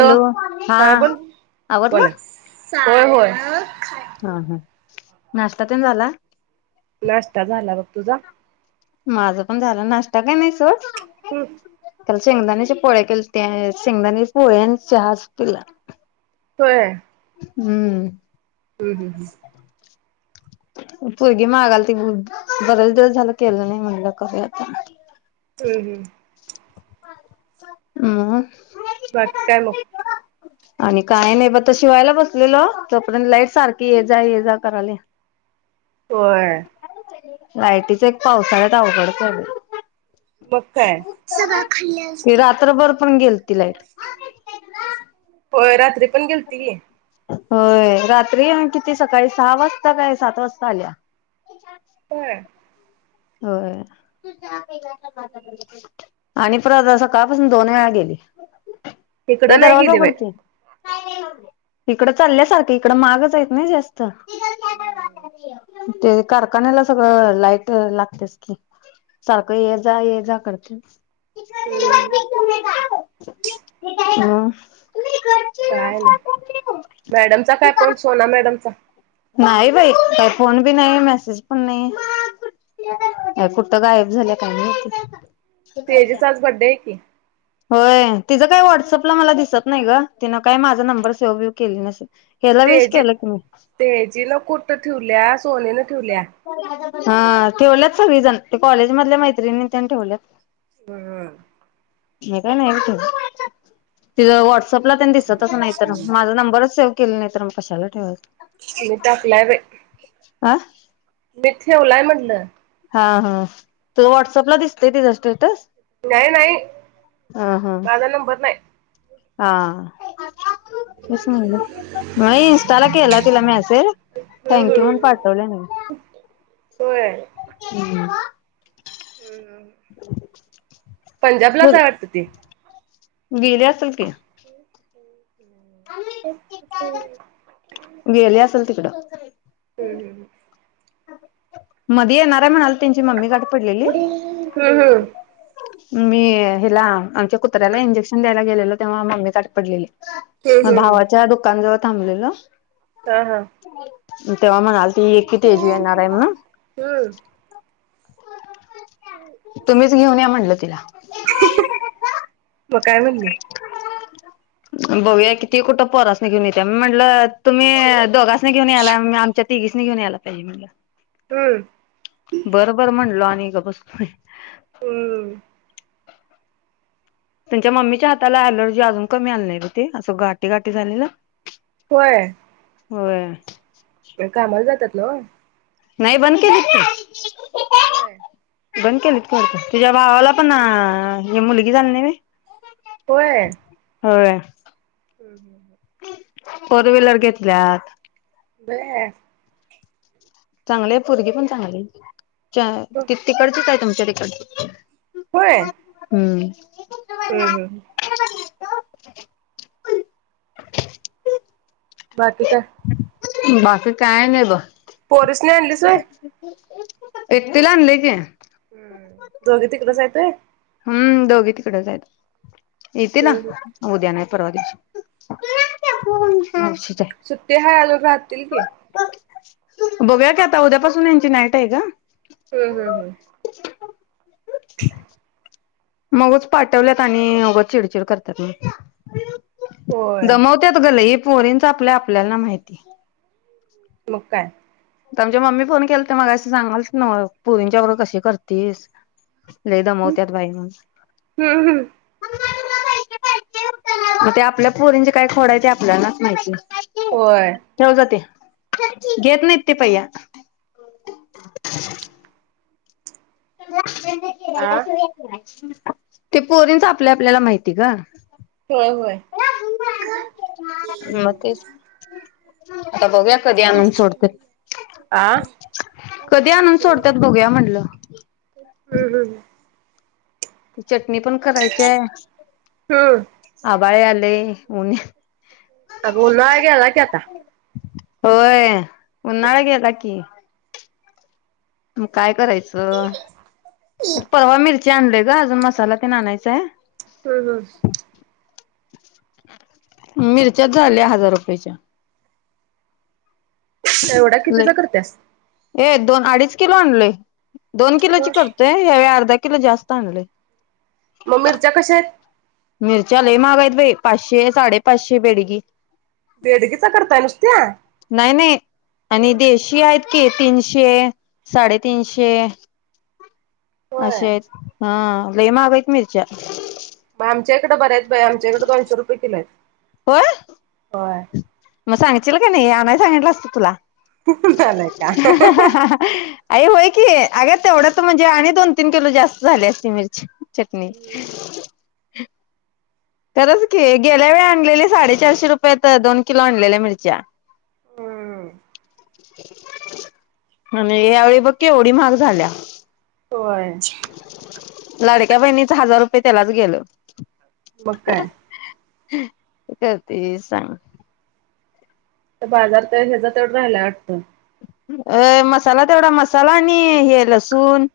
Hello हा बोला आवरलं होय होय हा हा नाष्टा तेन झाला? नाश्ता झाला बघ, तुझा? माझा पण झालं नाश्ता काय नाही सोड हम् काल शेंगदाण्याच्या पोळ्या केलत्या, शेंगदाणीची पोळ्या आणि चहाच पिला. होय हम्म हम्म हम्म पुर्गी मागालती, बरेच दिवस झाला केलं नाही म्हटलं करूया आता. हम् हम् मग? बाकी काय मग? आणि काय नाही ब आता शिवायला बसलेलो, तोपर्यंत लाईट सारखी ये जा -ये जा कराल्या. होय लायटीच एक पावसाळ्यात अवघडच आहे बाई मग काय ते रात्रभर पण गेलती लाईट होय रात्री पण गेलती की होय रात्री आणि किती सकाळी सहा वाजता, काय सात वाजता आल्या. होय? होय आणि परत सकाळपासन दोन वेळा गेली इकडं नाही गेली बाई इकड चालल्यासारखं इकड मागच आहेत नाय जास्त त ते कारखान्याला सगळं लाईट लाग त्याच की सारखं ये जा ये जा करत्याच हम् [inaudible] म [inaudible] काय नाही मॅडमचा काय फोन सोना मॅडमचा नाही बाई काही फोन बी नाही, मेसेज पण नाही, कुठ गायब झाल्या काय माहिती तेजसचा आज बड्डे आहे की होय तिचं काही व्हॉट्सअपला मला दिसत नाही ग तिनं काही माझा नंबर सेव बिव केली नसेल. ह्याला विश तेजी केलं की मी तेजी ला कुठ ठेवलीया सोनीन ठेवलिया हा ठेवल्यात सगळीजण ते कॉलेज मधल्या मैत्रिणी तेन ठेवल्यात. बरं मी काय नाय ठेवलं तिज व्हॉट सपला तेन दिसतच नाही तर माझा नंबरच सेव केली नाही तर तर मग कशाला ठेवायच. तिन टाकलाय बाई आ मी ठेवलाय म्हनल हा हा तु व्हॉट्सअपला दिसतोय तिचां स्टेटस नाही नाही हा हा माझा नंबर नाही. हा तेच म्हणल नाही इन्स्टाला केला तिला मेसेज हम्म थँंक यू म्हण हम्म पाठवल्या नी होय [inaudible] बोल पंजाबलाचय हाय वाटतं ती गेली असलं की गेली असेल तिकडं हम्म हम्म हम्म मधी येणारे म्हणाल त्यांची मम्मी गाठ पडलेली पुढे हम्म हम्म मी हिला आमच्या कुत्र्याला इंजेक्शन द्यायला गेलेलो तेव्हा मम्मी गाठ पडलेली. हम्म मग हम्म भावाच्या दुकान जवळ थांबलेलो हा हा म तेव्हा म आलती की तेजू येणारे म्हणून हम्म तुम्हीच घेऊन या म्हणलं तिला. मग काय म्हणली? बघूया की ती कुठं पोरासनी घेऊन येतिया म म्हंणलं तुम्ही दोघा घेऊन आयलाय आम-आमच्या तिघीसनी घेऊन यायला पाहिजे म्हणलं हम्म बर बर म्हणलो आ मी गप बसतोय हम्म. त्यांच्या मम्मीच्या हाताला अँलर्जी अजून कमी आली नाही गं ते. असं गाटी गाटी झालेलं. होय. होय. कामाला जात्यात? [inaudible] नाही बन केलीत की. होय. बंद केलीत की वाटतं. तिज्या भावाला पण हे अ मुलगी झाली नाही व्हय. होय. होय [inaudible] फोर व्हीलर घेतल्यात. [unintelligible] चांगलीय पोरगी पण चांगलीय [unintelligible] तीकडचिच हाय तुम होय [unintelligible] हम्म. हम्म हम्. [unintelligible] बाकी काय? बाकी काय नाही ब. पोरिस [unintelligible] एकटीला आणलयकी. हम्म दोघं तिकडंच हाईत व्हय? हम्म दोघे तिकडच हायत. येतीला व्हय उद्या नाइ परवादीशी. सुट्टी हाय अजून राहतील की. बोलुया की आता. उद्यापासून यांची नाईट आहे ग. ह.. ह.. ह [inaudible] मगच पाठवल्यात. आणि अगं चिडचिड करतात म. होय दमवत्यात ग लई. पोरींच आपल्या आपल्याला माहीती. म काय? आमच्या मम्मी फोन केलता. मला असं सांगालच ना पोरींच्या बरोबर कशी करतीयेस? लई दमवत्यात बाई म. हम्म हम्म म त्या आपल्या पोरींच्या काय खोडाच्या आपल्यालाच माहिती. होय ठेऊ जा ते. घेत नाहीत तेे पया [inaudible] [inaudible] आ ते पोरीनच. आपल्या आपल्याला माहीती ग. होय.. होय. मग तेच आता बघुया कधी आणून सोडतोय आ कधी आणून सोडतात बघूया म्हटलं. हम्म हम्म [unintelligible] मी पण करायचे आहे हम्म आबाळ यायलय होय अगं उन्हाळा गेला की आता होय उन्हाळा गेला की. म काय करायच परवा मिरची आणलोय. का अजून मसाला ते आणायचाय. हम्म हम्म मिरच्याच झाल्या हजार रुपयाच्या. एवढ्या कितीच्या करत्यास? ये दोन अडीच किलो आणलोय. दोन किलोची करतोय यावेळी अर्धा - किलो जास्त आणलोय मग मिरच्या कशा आहेत? मिरच्या लही महाग आहेत बाई पाचशे साडे पाचशे बेडगी. बेडगीचा करताय नुसत्या? नाही नाही आणि देशी आहेत तीनशे साडेतीनशे आशा होय आहेत हा. लय महाग आहेत मिरच्या. मग आमच्या इकडं बऱ्या आमच्याकडे दोनशे रुपये किलो आहेत होय होय. मग सांगशील का नाही अनाय सांगितलं असतं तुला. [unintelligible] झालाय का. आई होय की अग तेवढं तर म्हणजे आणि दोन तीन किलो जास्त झाली असती मिरची चटनी. [unintelligible] खरंच की गेल्या वेळी आणलेली साडेचारशे रुपये त दोन किलो आणलेल्या मिरच्या हम्म आणि या वेळी बघ की केवढी महाग झाल्या. होय. [unintelligible] लाडक्या बहिणीच हजार रुपये त्यालाच गेलं. मग काय करते सांग तर बाजार चा ह्याचा तेवढा राहिलाय वाटतं. अ मसाला तेवढा मसाला आणि हे लसूण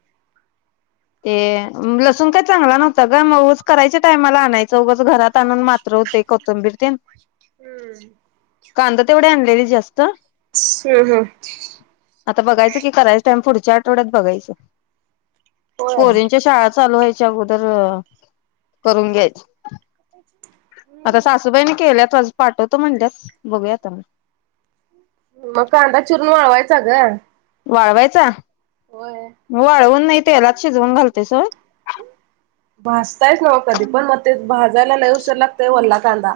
ते लसूण काय चांगला नव्हता ग मग उगाच करायच्या टायमाला आणायचा उगाच घरात प्रमाण मात्र होते कोथिंबीर तेन हम्म. कांदा तेवढे आणलेली जास्त [inaudible] आता बघायचं कि करायच टाइम पुढ च्या आठवड्यात बघायचं. होय पोरींच्या शाळा चालू व्हय च्या अगोदर करून घ्यायचो आता सासूबाईने केल्याचच पाठवतो म्हणल्यात बघूया आता मग मग कांदा चिरून वाळवायचा ग वाळवायचा होय वाळवून नाही तेलात शिजवून घालतेस व्हय भाजतायत ना व कधी पण मग ते भाजायला लई उशीर लागतोय वल्ला कांदा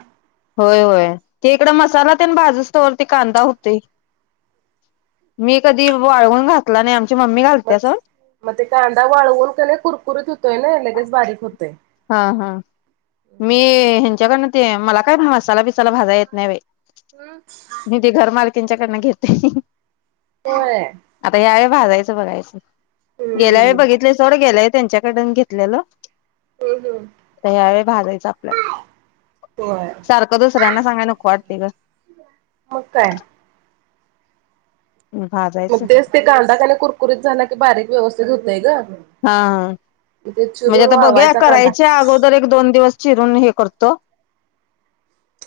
होय होय ते इकड मसाला तेन भाजसतो वर ते कांदा होते मी कधी वाळवून घातला नाही आमची मम्मी मग घालते स मग ते कांदा वाळवून का नाही कुरकुरीत होतोय ना लगेच बारीक होत हा हा मी ह्यांच्याकडन ते मला काय मसाला बिसाला भाजाय येत नाही बाई हम्म. त्यांच्याकडन घेते होय. आता यावेळी भाजायचं बघायचं गेल्या वेळे हम्म बघितलेय सोड गेलंय त्यांच्याकडून घेतलेलं हम्म हम्म आता ह्या वेळे भाजायचं आपल्या होय सारखं दुसऱ्यांना सांगाया नको वाटते ग मग काय भाजायचं मध्येच ते कांदा का नी कुरकुरीत झाला की बारीक व्यवस्थी धुते ग मग हा हा ते म्हणजे चिरून आता बघूया वाळवायचा कांदा करायच्या अगोदर एक दोन दिवस चिरून हे करतो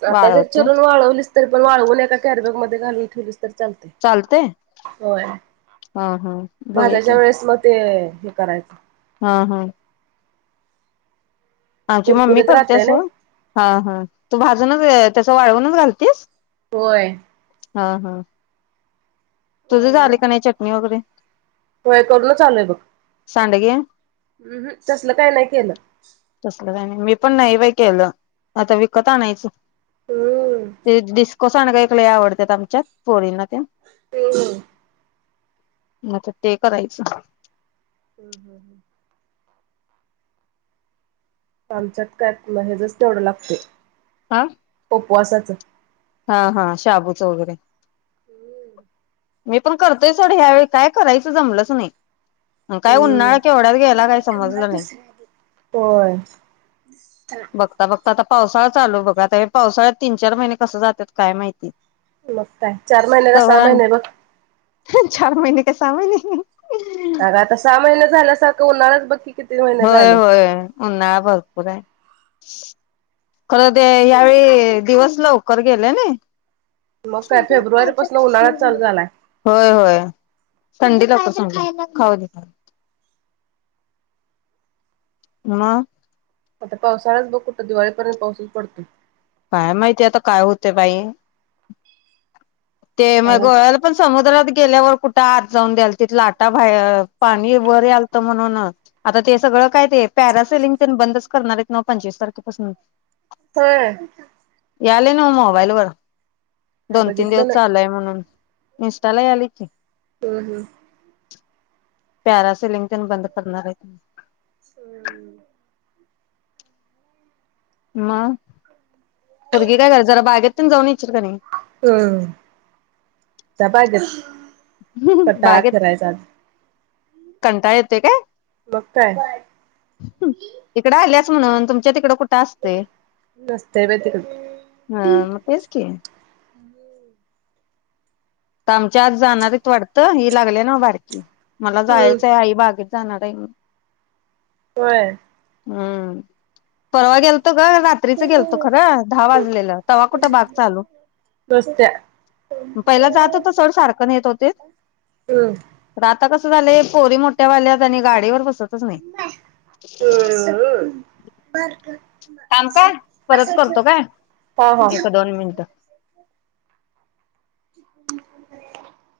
आता जर वाळवतो. चिरून वाळवलीस तरी पण वाळवून एका कॅरीबॅग मध्ये घालून ठेवलीस तर चालते चालतय होय हा हा बघूया की भाज्याच्या वेळेस मग ते हे करायचं हा हा आमची मम्मी कुरकुरीत करते राहते अस ना हा हा तू भाजन ते तस वाळवूनच घालतेस होय हा हा तुझ झाले वाळवूनच की नाही चटणी वगैरे होय करूनच आलय बघ सांडगे हुम हुं तसल काय नाही केलं तसलं काय नाही मी पण नाही बाई केलं आता विकत आणायचं हम्म ते डिस्को सांडग आहेत लय आवडतात आमच्या पोरींना त्या तेण म आता ते करायचं. हम्म हम् हम् आमच्यात काय मग हेचच तेवढं लागतय हा उपवासाच हा हा शाबूच वगैरे मी पण करतोय सोड ह्या वेळी काय करायचं जमलंच नाही. मग काय उन्हाळा हम्म केवढ्यात गेयला काही समजलं नाही. होय बघता बघता.... आता पावसाळा चालू बघा आता ह्या पावसाळ्यात तीन चार महिने कसं जातात काय माहिती मग काय चार महिन्याला तवर सहा महिने आणि बघ चार महिने का सहा महिने अगं आता सहा महिने झाल्यासारखं होणारच बघ की किती महिने होय झालं होय उन्हाळा भरपूर आहे. खर ते यावेळी दिवस लवकर गेले नाही. मग काय फेब्रुवारी पासून उन्हाळाच चालू झालाय होय होय संडे संडे दाखव संडे खाऊ दे मला हं आता पावसाल्यात बघ कुठं दिवाळीपर्यंत पाऊसच पडतो काय माहिती आता काय होते बाई ते मग अजून गोव्याला पण समुद्रात गेल्यावर कुठे आत जाऊन द्याल तिथ लाटा पाणी वर आलत म्हणून आता ते सगळं काय ते प्यारा सिलिंग तेन बंदच करणार आहेत नव्ह पंचवीस तारखे पासून हम्म यालय ना मोबाईल वर काय दोन तीन दिवस बघितलं नाही. चालू आहे म्हणून निसटायला यायला लागलय की हम् हम पॅरा सिलिंगजन बंद करणार आहे हम् म भुगी काय कर जरा बागेत प जा हम् जबा पडताळात ठेरायचा कंटा येते काय बघताय इकडं आल्यास तुमच्या तिक असते नसते बाई तिकड हा मग तेच की आमच्या आज जाणारीत वाडतं ही लागली ना बारकी मला हम्म जायचं आहे आई बागेत आ होय हम्म परावाल ग रात्रीच गेलतो खर दहा वाजलेलं तेव्हा कुठ बाग चालू नसत्या पहि ज सारख नाहीेत होते हम्म आता कसं झालंय पोरी मोठ्या वाल्यात आणि गाडीवर बसतच नाही बर का ांब काय परत करतो का हा हा एक दोन मिनिट [inaudible]